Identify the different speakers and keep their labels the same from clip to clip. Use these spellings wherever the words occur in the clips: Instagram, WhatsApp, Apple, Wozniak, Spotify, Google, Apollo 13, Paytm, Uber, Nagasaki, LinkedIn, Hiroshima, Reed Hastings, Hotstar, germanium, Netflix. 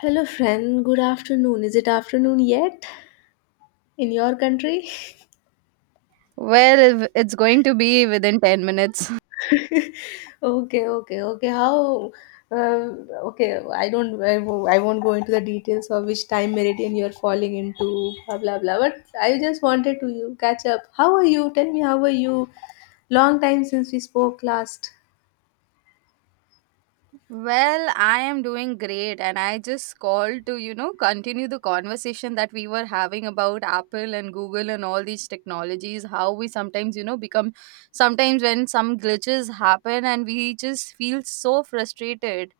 Speaker 1: Hello, friend. Good afternoon. Is it afternoon yet in your country?
Speaker 2: Well, it's going to be within 10 minutes.
Speaker 1: Okay, okay, okay. How? Uh, okay, I don't. I won't go into the details of which time meridian you're falling into. Blah blah blah. But I just wanted to you catch up. How are you? Tell me, how are you? Long time since we spoke last.
Speaker 2: Well, I am doing great, and I just called to, you know, continue the conversation that we were having about Apple and Google and all these technologies. How we sometimes, you know, become sometimes when some glitches happen and we just feel so frustrated.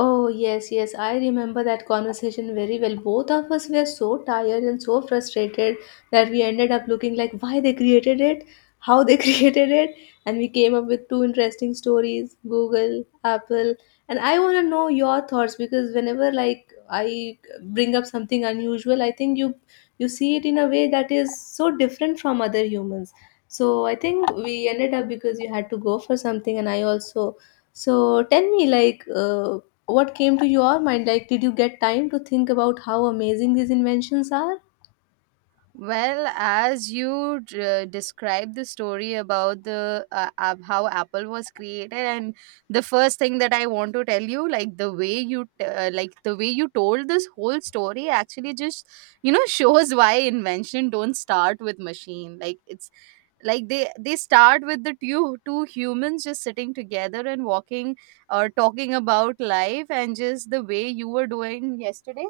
Speaker 1: Oh, yes, yes. I remember that conversation very well. Both of us were so tired and so frustrated that we ended up looking like why they created it, how they created it, and we came up with two interesting stories, Google, Apple. And I want to know your thoughts because whenever like I bring up something unusual, I think you see it in a way that is so different from other humans. So I think we ended up because you had to go for something and I also so tell me, like, what came to your mind? Like, did you get time to think about how amazing these inventions are?
Speaker 2: Well, as you described the story about how Apple was created, and the first thing that I want to tell you, like the way like the way you told this whole story, actually just you know shows why invention don't start with machine. Like it's they start with the two humans just sitting together and walking or talking about life and just the way you were doing yesterday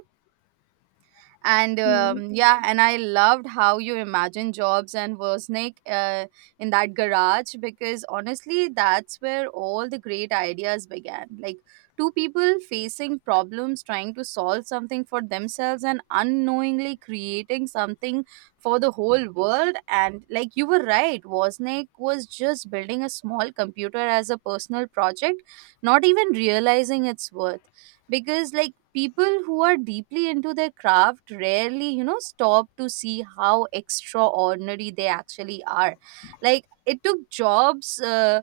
Speaker 2: and
Speaker 1: Mm,
Speaker 2: yeah, and I loved how you imagine jobs and Wozniak, in that garage, because honestly that's where all the great ideas began. Like two people facing problems, trying to solve something for themselves and unknowingly creating something for the whole world. And like you were right, Wozniak was just building a small computer as a personal project, not even realizing its worth, because like people who are deeply into their craft rarely, you know, stop to see how extraordinary they actually are. Like it took jobs,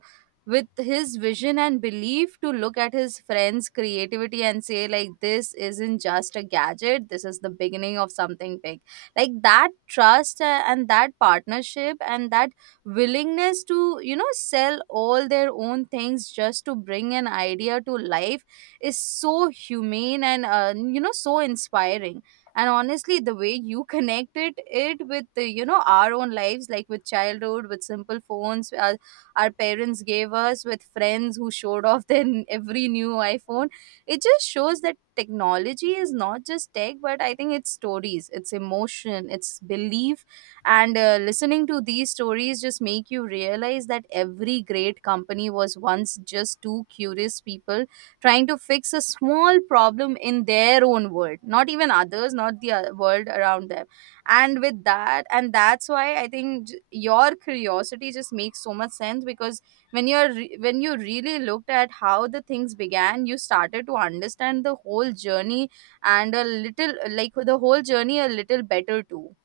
Speaker 2: with his vision and belief, to look at his friend's creativity and say like, this isn't just a gadget, this is the beginning of something big. Like that trust, and that partnership, and that willingness to, you know, sell all their own things just to bring an idea to life is so humane and, you know, so inspiring. And honestly the way you connected it with the, you know, our own lives, like with childhood, with simple phones our parents gave us, with friends who showed off every new iPhone. It just shows that technology is not just tech, but I think it's stories, it's emotion, it's belief. And listening to these stories just make you realize that every great company was once just two curious people trying to fix a small problem in their own world, not even others, not the world around them. And that's why I think your curiosity just makes so much sense, because when you really looked at how the things began, you started to understand the whole journey and a little like the whole journey a little better too.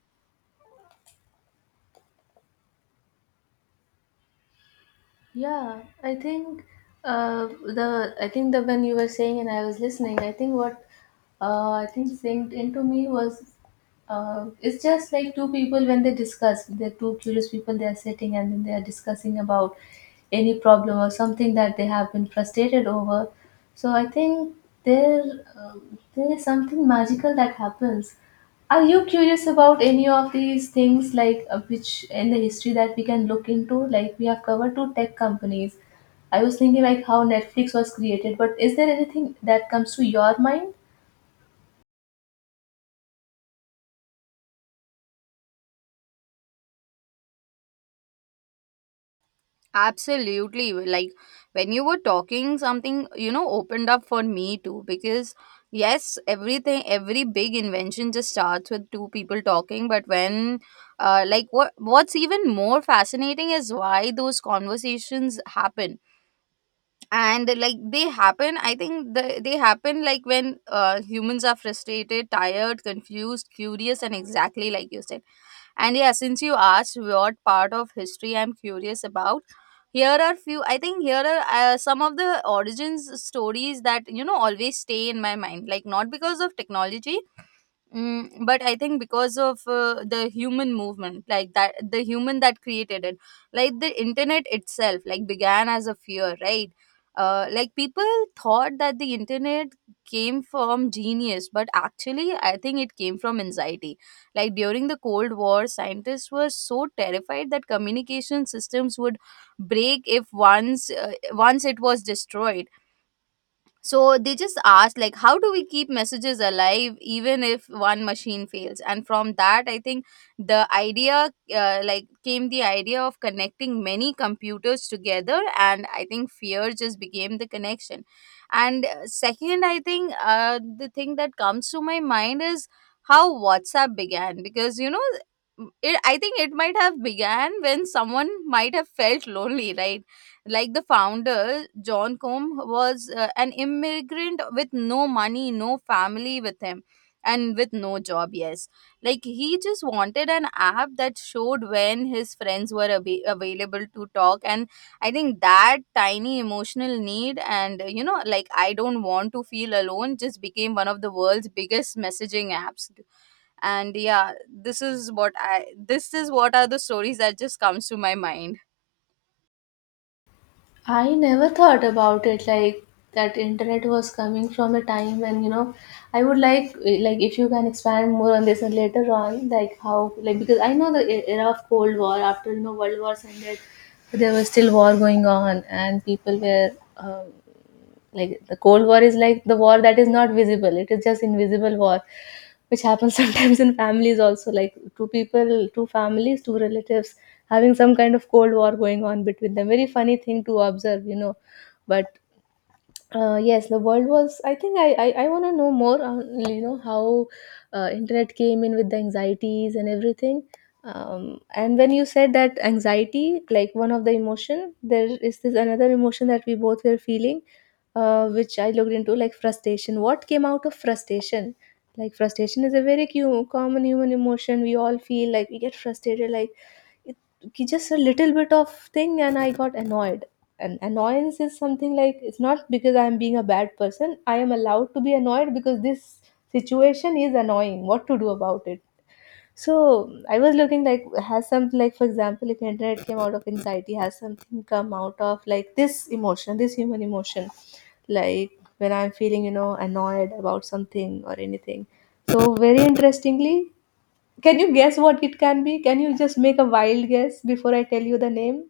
Speaker 1: yeah, I think the I think that when you were saying and I was listening, I think what I think synced into me was it's just like two people when they discuss, they're two curious people, they are sitting and then they are discussing about any problem or something that they have been frustrated over. So I think there uh, there is something magical that happens. Are you curious about any of these things, like which in the history that we can look into? Like we have covered two tech companies. I was thinking like how Netflix was created, but is there anything that comes to your mind?
Speaker 2: Absolutely. Like when you were talking, something, you know, opened up for me too. Because, yes, everything, every big invention just starts with two people talking. But what's even more fascinating is why those conversations happen. And like they happen, I think they happen like when, humans are frustrated, tired, confused, curious, and exactly like you said. And yeah, since you asked what part of history I'm curious about, here are few I think here are, some of the origins stories that, you know, always stay in my mind, like not because of technology. Mm, but I think because of, the human movement, like the human that created it. Like the internet itself, like began as a fear, right? Like people thought that the internet came from genius, but actually, I think it came from anxiety. Like during the Cold War, scientists were so terrified that communication systems would break if once it was destroyed, so they just asked like, how do we keep messages alive even if one machine fails. And from that I think the idea like came the idea of connecting many computers together, and I think fear just became the connection. And, second, I think, the thing that comes to my mind is how WhatsApp began. Because, you know, I think it might have began when someone might have felt lonely, right? Like the founder john combe was, an immigrant with no money, no family with him, and with no job, yes. Like he just wanted an app that showed when his friends were available to talk. And I think that tiny emotional need and, you know, like I don't want to feel alone, just became one of the world's biggest messaging apps. And yeah, this is what are the stories that just comes to my mind.
Speaker 1: I never thought about it like that internet was coming from a time when you know I would like like if you can expand more on this and later on like how like because I know the era of Cold War after you know World Wars ended there was still war going on and people were um, like the Cold War is like the war that is not visible. It is just invisible war, which happens sometimes in families also. Like two people, two families, two relatives having some kind of cold war going on between them. Very funny thing to observe, you know. But yes, the world was, I think I want to know more on you know how internet came in with the anxieties and everything. And when you said that anxiety, like one of the emotion, there is this another emotion that we both were feeling, which I looked into, like frustration, what came out of frustration. Like frustration is a very common human emotion, we all feel like we get frustrated. Like it just a little bit of thing and I got annoyed. And annoyance is something like it's not because I'm being a bad person. I am allowed to be annoyed because this situation is annoying, what to do about it. So I was looking like, has something, like for example, if internet came out of anxiety, has something come out of like this emotion, this human emotion, like when I'm feeling, you know, annoyed about something or anything. So very interestingly, can you guess what it can be? Can you just make a wild guess before I tell you the name?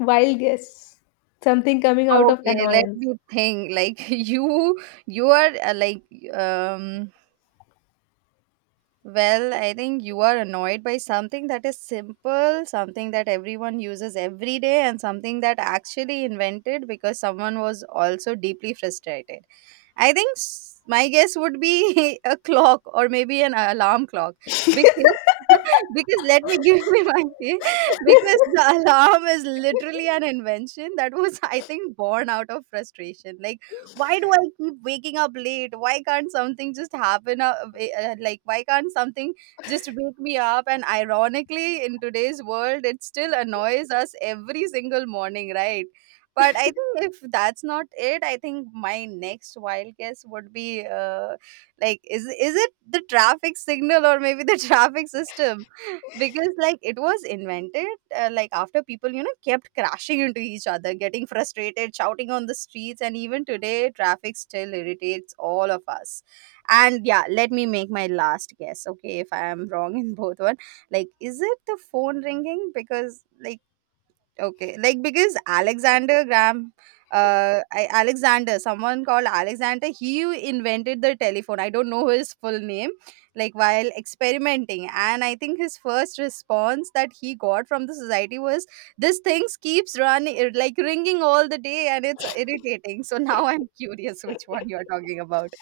Speaker 1: Wild guess. Something coming out of
Speaker 2: Okay, let
Speaker 1: annoyance.
Speaker 2: me think. Like you are, um. Well, I think you are annoyed by something that is simple, something that everyone uses every day, and something that actually invented because someone was also deeply frustrated. I think my guess would be a clock, or maybe an alarm clock, because because let me give me my because the alarm is literally an invention that was, I think, born out of frustration. Like why do I keep waking up late? Why can't something just happen, like why can't something just wake me up? And ironically, in today's world, it still annoys us every single morning, right? But I think if that's not it, I think my next wild guess would be, uh, like is is it the traffic signal, or maybe the traffic system, because like it was invented, like after people, you know, kept crashing into each other, getting frustrated, shouting on the streets, and even today traffic still irritates all of us. And yeah, let me make my last guess. Okay, if I am wrong in both one, like is it the phone ringing? Because like, okay, like, because Alexander Graham, Alexander, someone called Alexander, he invented the telephone. I don't know his full name, like while experimenting. And I think his first response that he got from the society was, "This thing keeps running, like ringing all the day, and it's irritating." So now I'm curious which one you're talking about.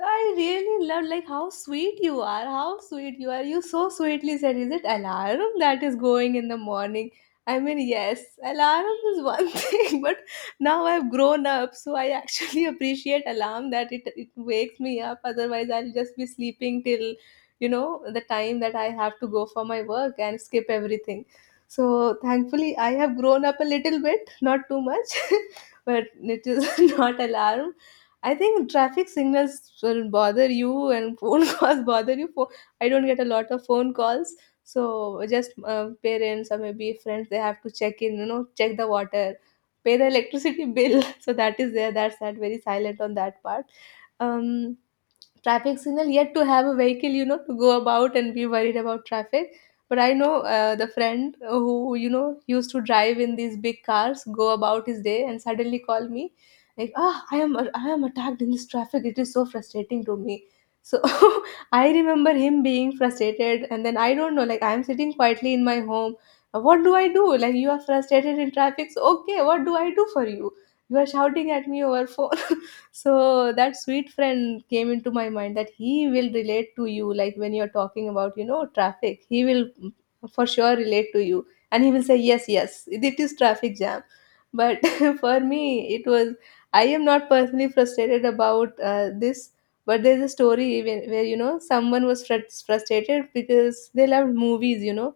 Speaker 1: I really love like how sweet you are. How sweet you are. You so sweetly said, is it alarm that is going in the morning? I mean, yes, alarm is one thing, but now I've grown up, so I actually appreciate alarm that it wakes me up. Otherwise, I'll just be sleeping till you know the time that I have to go for my work and skip everything. So thankfully, I have grown up a little bit, not too much. But it is not alarm. I think traffic signals will bother you and phone calls bother you. I don't get a lot of phone calls, so just parents or maybe friends, they have to check in, you know, check the water, pay the electricity bill. So that is there. That's that very silent on that part. Um, Traffic signal, yet to have a vehicle, you know, to go about and be worried about traffic. But I know the friend who you know used to drive in these big cars, go about his day and suddenly call me like, ah, I am attacked in this traffic, it is so frustrating to me. So I remember him being frustrated and then I don't know, like I'm sitting quietly in my home. What do I do, like you are frustrated in traffic, so okay, what do I do for you, you are shouting at me over phone. So that sweet friend came into my mind, that he will relate to you, like when you're talking about, you know, traffic, he will, mm, for sure relate to you and he will say, yes, yes, it is traffic jam. But for me, it was I am not personally frustrated about this. But there's a story where you know someone was frustrated because they loved movies, you know.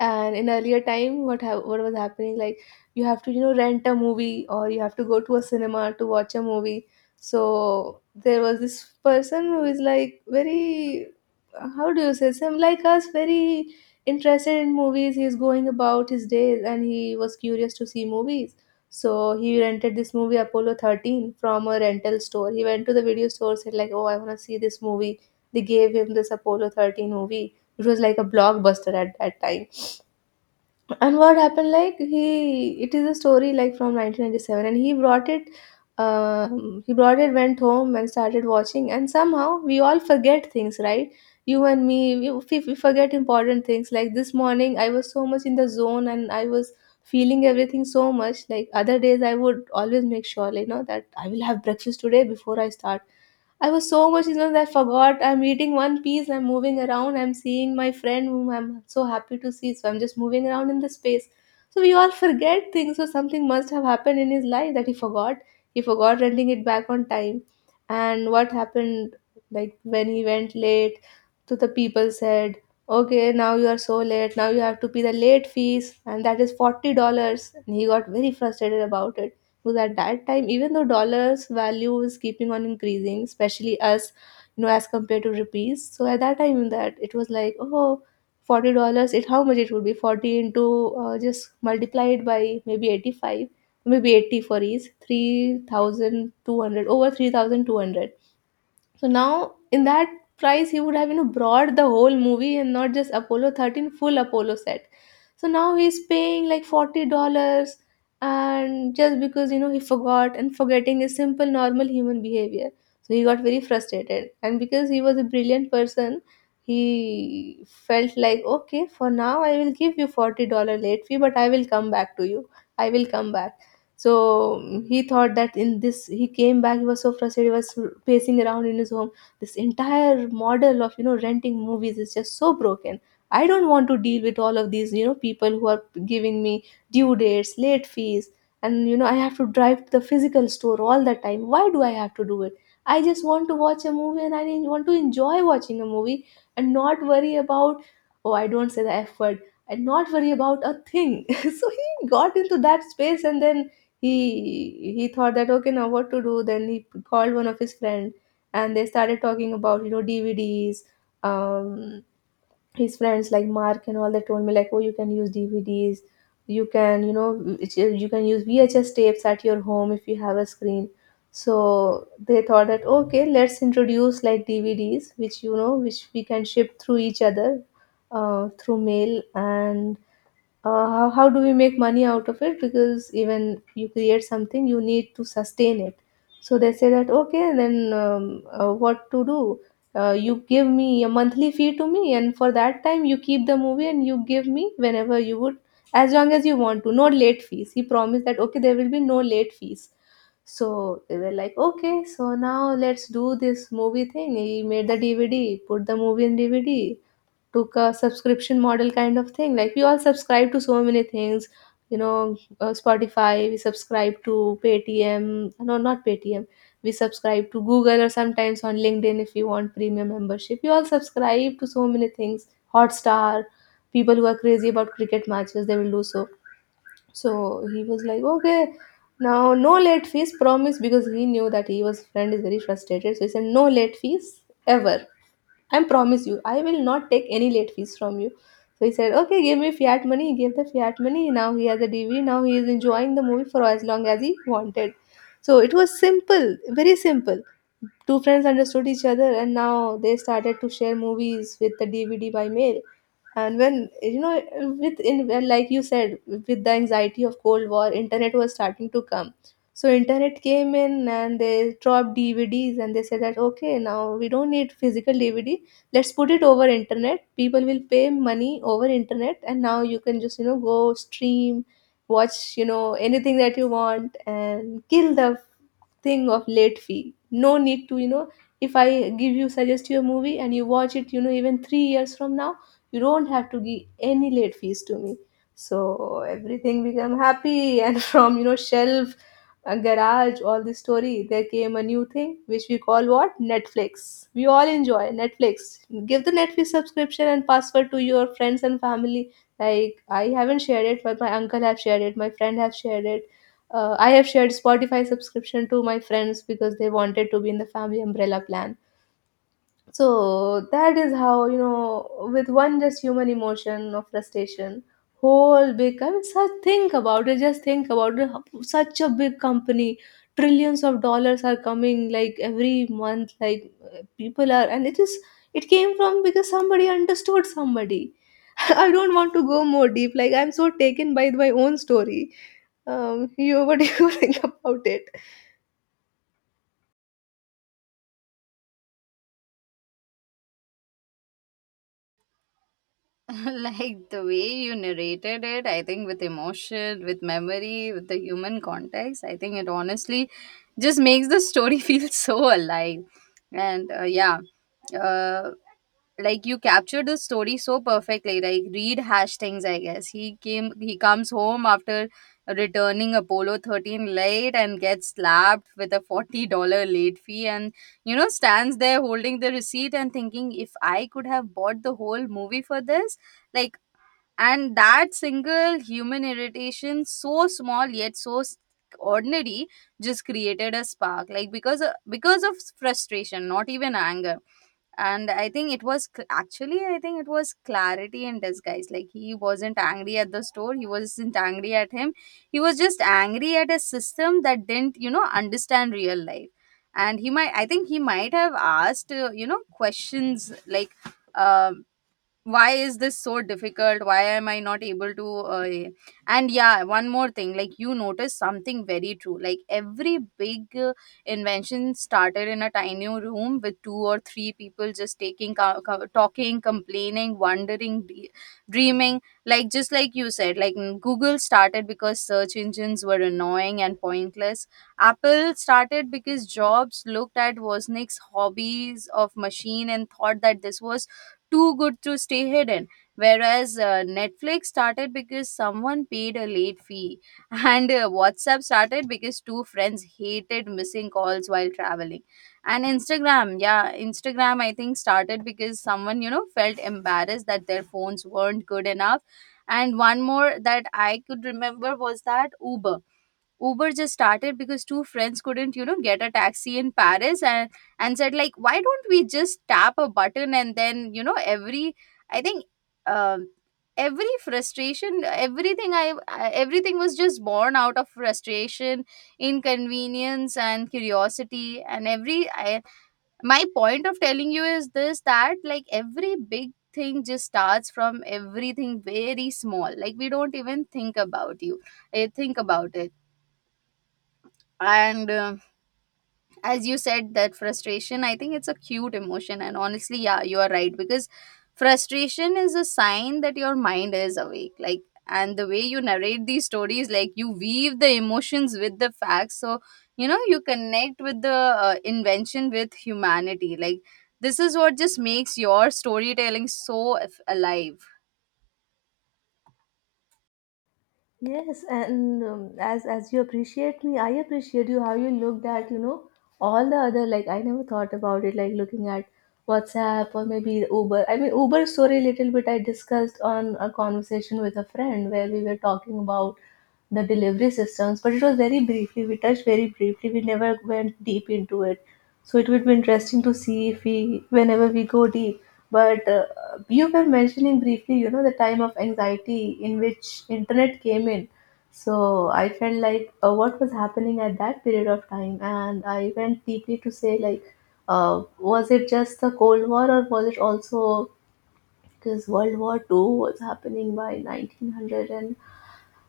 Speaker 1: And in earlier time what was happening, like you have to you know rent a movie or you have to go to a cinema to watch a movie. So there was this person who is like very, how do you say, some like us, very interested in movies. He's going about his days and he was curious to see movies. So he rented this movie Apollo 13 from a rental store. He went to the video store, said like, oh, I want to see this movie. They gave him this Apollo 13 movie which was like a blockbuster at that time. And what happened, like he, it is a story like from 1997, and he brought it. He brought it, went home, and started watching. And somehow we all forget things, right? You and me, we forget important things. Like this morning, I was so much in the zone, and I was feeling everything so much. Like other days, I would always make sure, like, you know, that I will have breakfast today before I start. I was so much in that I forgot. I'm eating one piece, I'm moving around, I'm seeing my friend whom I'm so happy to see. So I'm just moving around in the space. So we all forget things. So something must have happened in his life that he forgot. He forgot renting it back on time. And what happened, like when he went late, to the people said, okay, now you are so late. Now you have to pay the late fees, and that is $40. And he got very frustrated about it. Was at that time, even though dollars value was keeping on increasing, especially as you know as compared to rupees. So at that time that it was like, oh, $40. It how much it would be, 40 into just multiplied by maybe 85, maybe 80 for each, 3200, over 3200. So now in that price he would have, you know, brought the whole movie and not just Apollo 13, full Apollo set. So now he's paying like $40, and just because you know he forgot, and forgetting is simple normal human behavior. So he got very frustrated, and because he was a brilliant person, he felt like, okay, for now I will give you $40 late fee, but I will come back to you. I will come back. So, mm, he thought that in this, he came back, he was so frustrated, he was pacing around in his home. This entire model of, you know, renting movies is just so broken. I don't want to deal with all of these, you know, people who are giving me due dates, late fees, and, you know, I have to drive to the physical store all the time. Why do I have to do it? I just want to watch a movie and I want to enjoy watching a movie and not worry about, oh, I don't say the F word, and not worry about a thing. So he got into that space and then he thought that, "Okay, now what to do?" Then he called one of his friend, and they started talking about, you know, DVDs. Um, his friends like Mark and all, they told me like, "Oh, you can use DVDs. You can, it's- you can use VHS tapes at your home if you have a screen." So they thought that, "Okay, let's introduce like DVDs, which which we can ship through each other, through mail and how do we make money out of it because even you create something you need to sustain it. So they say that, "Okay, then what to do? You give me a monthly fee to me, and for that time you keep the movie and you give me whenever you would, as long as you want to. No late fees." He promised that, "Okay, there will be no late fees." So they were like, "Okay, so now let's do this movie thing." He made the DVD, put the movie in DVD, took a subscription model kind of thing. Like we all subscribe to so many things, Spotify. We subscribe to Paytm. No, not Paytm. We subscribe to Google, or sometimes on LinkedIn if you want premium membership. We all subscribe to so many things. Hotstar. People who are crazy about cricket matches, they will do so. So he was like, okay, now no late fees promise, because he knew that he was friend is very frustrated. So he said, "No late fees ever. I promise you, I will not take any late fees from you." So he said, "Okay, give me fiat money." He gave the fiat money. Now he has a DV. Now he is enjoying the movie for as long as he wanted. So it was simple, very simple. Two friends understood each other, and now they started to share movies with the DVD by mail. And when you know, with in well, like you said, with the anxiety of Cold War, internet was starting to come. So internet came in, and they dropped DVDs, and they said that, "Okay, now we don't need physical DVD, let's put it over internet. People will pay money over internet, and now you can just, go stream, watch, anything that you want, and kill the thing of late fee. No need to, if I give you suggest you a movie and you watch it, even 3 years from now, you don't have to give any late fees to me." So everything become happy, and from, shelf, a garage, all this story, there came a new thing which we call what? Netflix. We all enjoy Netflix. Give the Netflix subscription and password to your friends and family. Like, I haven't shared it, but my uncle have shared it, my friend have shared it. I have shared Spotify subscription to my friends because they wanted to be in the family umbrella plan. So that is how, you know, with one just human emotion of frustration, whole big, I mean, such, think about it, just think about it. Such a big company, trillions of dollars are coming like every month, like people are, and it is, it came from because somebody understood somebody. I don't want to go more deep. Like, I'm so taken by my own story. You, what do you think about it?
Speaker 2: Like the way you narrated it, I think with emotion, with memory, with the human context, I think it honestly just makes the story feel so alive. And, uh, like you captured the story so perfectly. Like Reed Hastings, I guess he came, he comes home after returning Apollo 13 late and gets slapped with a $40 late fee, and you know, stands there holding the receipt and thinking, if I could have bought the whole movie for this. Like, and that single human irritation, so small yet so ordinary, just created a spark. Like because of frustration, not even anger. And I think it was clarity in disguise. Like he wasn't angry at the store, he wasn't angry at him, he was just angry at a system that didn't, you know, understand real life. And he might, I think he might have asked, you know, questions like, um why is this so difficult? Why am I not able to, and yeah, one more thing. Like you notice something very true, like every big, invention started in a tiny room with two or three people just talking, complaining, wondering, dreaming, like just like you said. Like, mm, Google started because search engines were annoying and pointless. Apple started because jobs looked at Wozniak's hobbies of machine and thought that this was too good to stay hidden. Whereas, Netflix started because someone paid a late fee, and, WhatsApp started because two friends hated missing calls while traveling. And Instagram, yeah, Instagram, I think started because someone, you know, felt embarrassed that their phones weren't good enough. And one more that I could remember was that Uber. Uber just started because two friends couldn't, you know, get a taxi in Paris and said like, why don't we just tap a button, and then, you know, I think um every frustration, everything I, everything was just born out of frustration, inconvenience, and curiosity. And my point of telling you is this, that like every big thing just starts from everything very small, like we don't even think about think about it. And, as you said that frustration, I think it's a cute emotion, and honestly yeah, you are right, because frustration is a sign that your mind is awake. Like, and the way you narrate these stories, like you weave the emotions with the facts, so, you know, you connect with the, invention with humanity. Like this is what just makes your storytelling so alive.
Speaker 1: Yes, and as you appreciate me, I appreciate you how you looked at, you know, all the other, like I never thought about it, like looking at WhatsApp or maybe Uber. I mean, Uber story little bit I discussed on a conversation with a friend where we were talking about the delivery systems, but it was very briefly. We touched very briefly. We never went deep into it, so it would be interesting to see if we whenever we go deep. But you were mentioning briefly, you know, the time of anxiety in which internet came in. So I felt like, what was happening at that period of time, and I went deeply to say like, was it just the Cold War, or was it also because World War Two was happening by 1900? And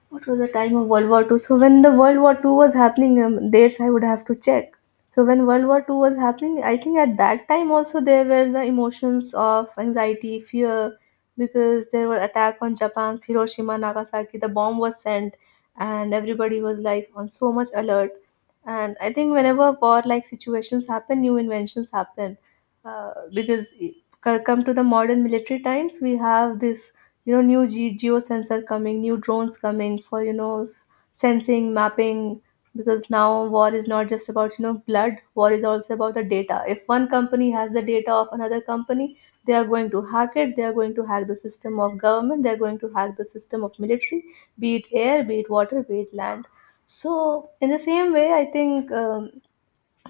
Speaker 1: what was the time of World War Two? So when the World War Two was happening, dates I would have to check. So when World War Two was happening, I think at that time also there were the emotions of anxiety, fear, because there were attack on Japan's Hiroshima, Nagasaki. The bomb was sent, and everybody was like on so much alert. And I think whenever war like situations happen, new inventions happen, uh, because. c- Come to the modern military times, we have this, you know, new geosensor coming, new drones coming, for you know sensing, mapping, because now war is not just about, you know, blood. War is also about the data. If one company has the data of another company, they are going to hack it, they are going to hack the system of government, they are going to hack the system of military, be it air, be it water, be it land. So in the same way I think, um,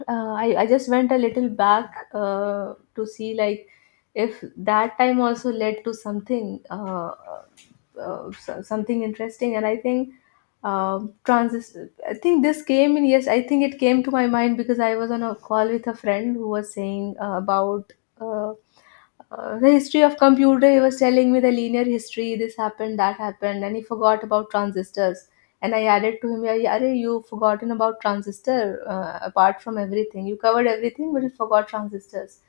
Speaker 1: uh, I, I just went a little back to see like if that time also led to something, something interesting. And I think transist I think this came in. Yes, I think it came to my mind because I was on a call with a friend who was saying about uh, the history of computer. He was telling me the linear history, this happened, that happened, and he forgot about transistors. And I added to him, "Yeah, yeah, arey, you've forgotten about transistor. Apart from everything, you covered everything, but you forgot transistors."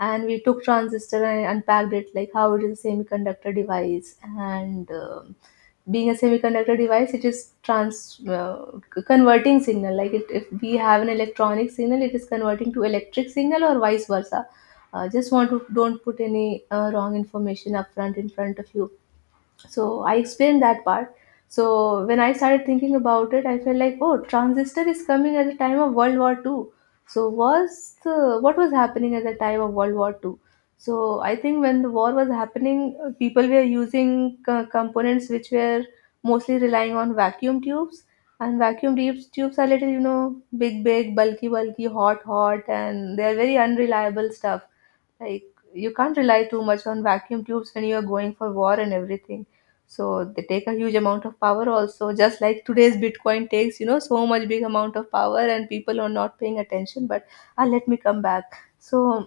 Speaker 1: And we took transistor and unpacked it, like how it is a semiconductor device. And being a semiconductor device, it is trans uh, converting signal. Like it, if we have an electronic signal, it is converting to electric signal or vice versa. Just want to don't put any wrong information up front in front of you, so I explained that part. So when I started thinking about it, I felt like, oh, transistor is coming at the time of World War II. So was the, what was happening at the time of World War II? So I think when the war was happening, people were using components which were mostly relying on vacuum tubes. And vacuum tubes are little, you know, big, bulky, hot, and they're very unreliable stuff. Like, you can't rely too much on vacuum tubes when you are going for war and everything. So they take a huge amount of power also, just like today's bitcoin takes, you know, so much big amount of power and people are not paying attention. But, let me come back. So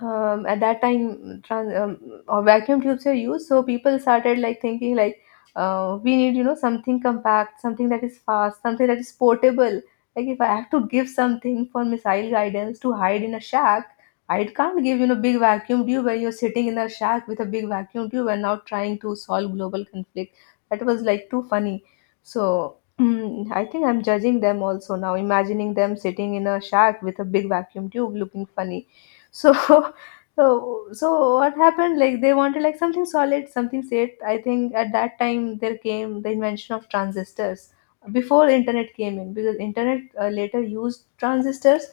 Speaker 1: at that time vacuum tubes were used. So people started like thinking like, we need, you know, something compact, something that is fast, something that is portable. Like, if I have to give something for missile guidance to hide in a shack, I can't give, you know, big vacuum tube where you're sitting in a shack with a big vacuum tube and now trying to solve global conflict. That was like too funny. So I think I'm judging them also now, imagining them sitting in a shack with a big vacuum tube looking funny. So so what happened, like they wanted like something solid, something safe. I think at that time there came the invention of transistors, before internet came in, because internet later used transistors.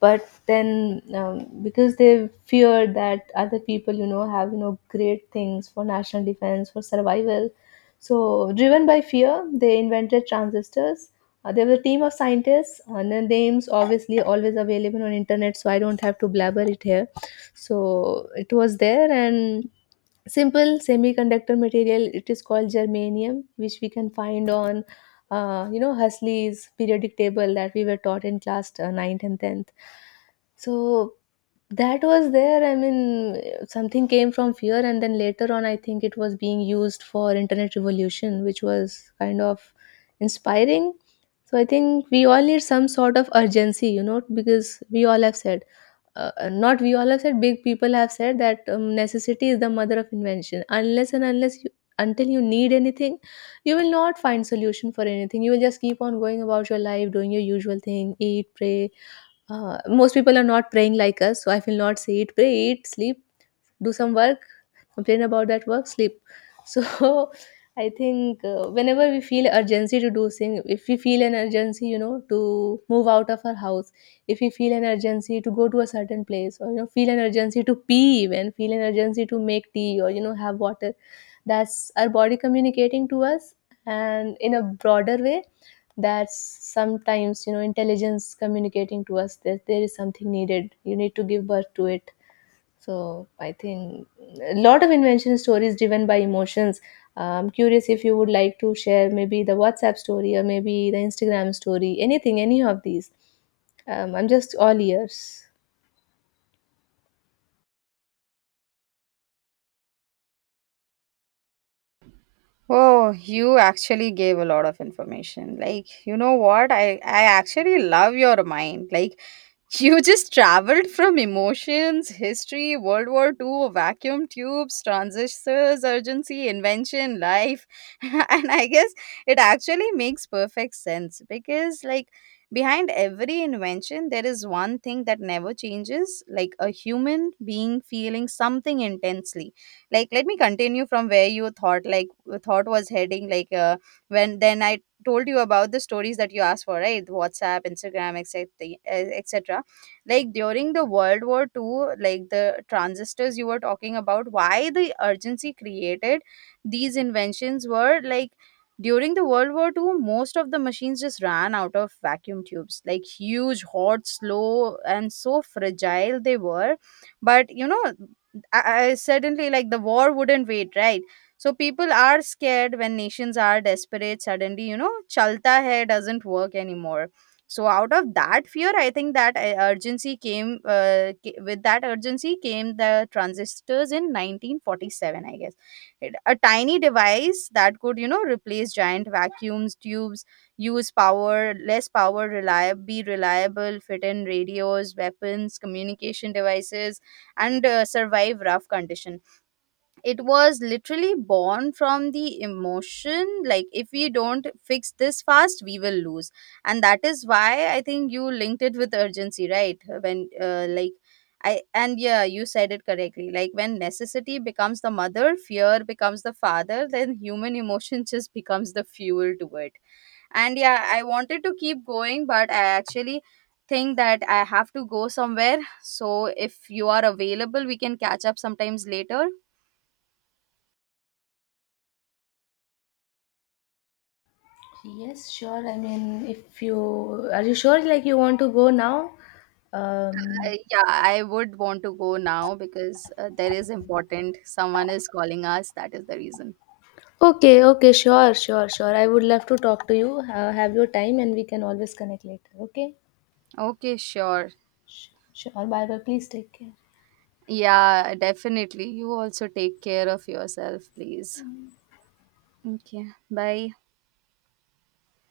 Speaker 1: But then, because they feared that other people, you know, have, you know, great things for national defense, for survival, so driven by fear, they invented transistors. There was a team of scientists, and their names obviously always available on internet, so I don't have to blabber it here. So it was there. And simple semiconductor material, it is called germanium, which we can find on, you know, Huxley's periodic table that we were taught in class, 9th and 10th. So that was there, I mean, something came from fear and then later on, I think it was being used for internet revolution, which was kind of inspiring. So I think we all need some sort of urgency, you know, because we all have said not we all have said, big people have said that, necessity is the mother of invention. Unless and unless you, until you need anything, you will not find solution for anything. You will just keep on going about your life, doing your usual thing. Eat, pray, most people are not praying like us, so I will not say eat pray. Eat, sleep, do some work, complain about that work, sleep. So I think, whenever we feel urgency to do things, if we feel an urgency, you know, to move out of our house, if we feel an urgency to go to a certain place, or you know feel an urgency to pee, even feel an urgency to make tea or, you know, have water, that's our body communicating to us. And in a broader way, that's sometimes, you know, intelligence communicating to us that there is something needed, you need to give birth to it. So I think a lot of invention stories driven by emotions. I'm curious if you would like to share maybe the WhatsApp story or maybe the Instagram story, anything, any of these. I'm just all ears.
Speaker 2: Oh, you actually gave a lot of information. Like, you know what? I actually love your mind. Like, you just traveled from emotions, history, World War Two, vacuum tubes, transistors, urgency, invention, life. And I guess it actually makes perfect sense because, like, behind every invention, there is one thing that never changes, like a human being feeling something intensely. Like, let me continue from where you thought was heading. Like, when then I told you about the stories that you asked for, right? WhatsApp, Instagram, etc, etc. Like during the World War Two, like the transistors you were talking about, why the urgency created these inventions. Were like during the World War Two, most of the machines just ran out of vacuum tubes, like huge, hot, slow, and so fragile they were. But you know, I suddenly, like the war wouldn't wait, right? So people are scared. When nations are desperate, suddenly, you know, chalta hai doesn't work anymore. So out of that fear, I think that, urgency came, with that urgency came the transistors in 1947, I guess. It, a tiny device that could, you know, replace giant vacuums tubes, use power less power, reliable be reliable, fit in radios, weapons, communication devices, and, survive rough condition. It was literally born from the emotion, like if we don't fix this fast, we will lose. And that is why I think you linked it with urgency, right? When, like I and yeah, you said it correctly, like when necessity becomes the mother, fear becomes the father, then human emotion just becomes the fuel to it. And yeah, I wanted to keep going, but I actually think that I have to go somewhere. So if you are available, we can catch up sometimes later.
Speaker 1: Yes, sure. I mean, if you are, you sure like you want to go now? Um,
Speaker 2: Yeah, I would want to go now because, there is important. Someone is calling us. That is the reason.
Speaker 1: okay, okay, sure, sure, sure. I would love to talk to you. Have your time and we can always connect later. Okay,
Speaker 2: Okay, sure.
Speaker 1: sure. Bye bye. Please take care.
Speaker 2: Yeah, definitely. You also take care of yourself, please. Okay, bye.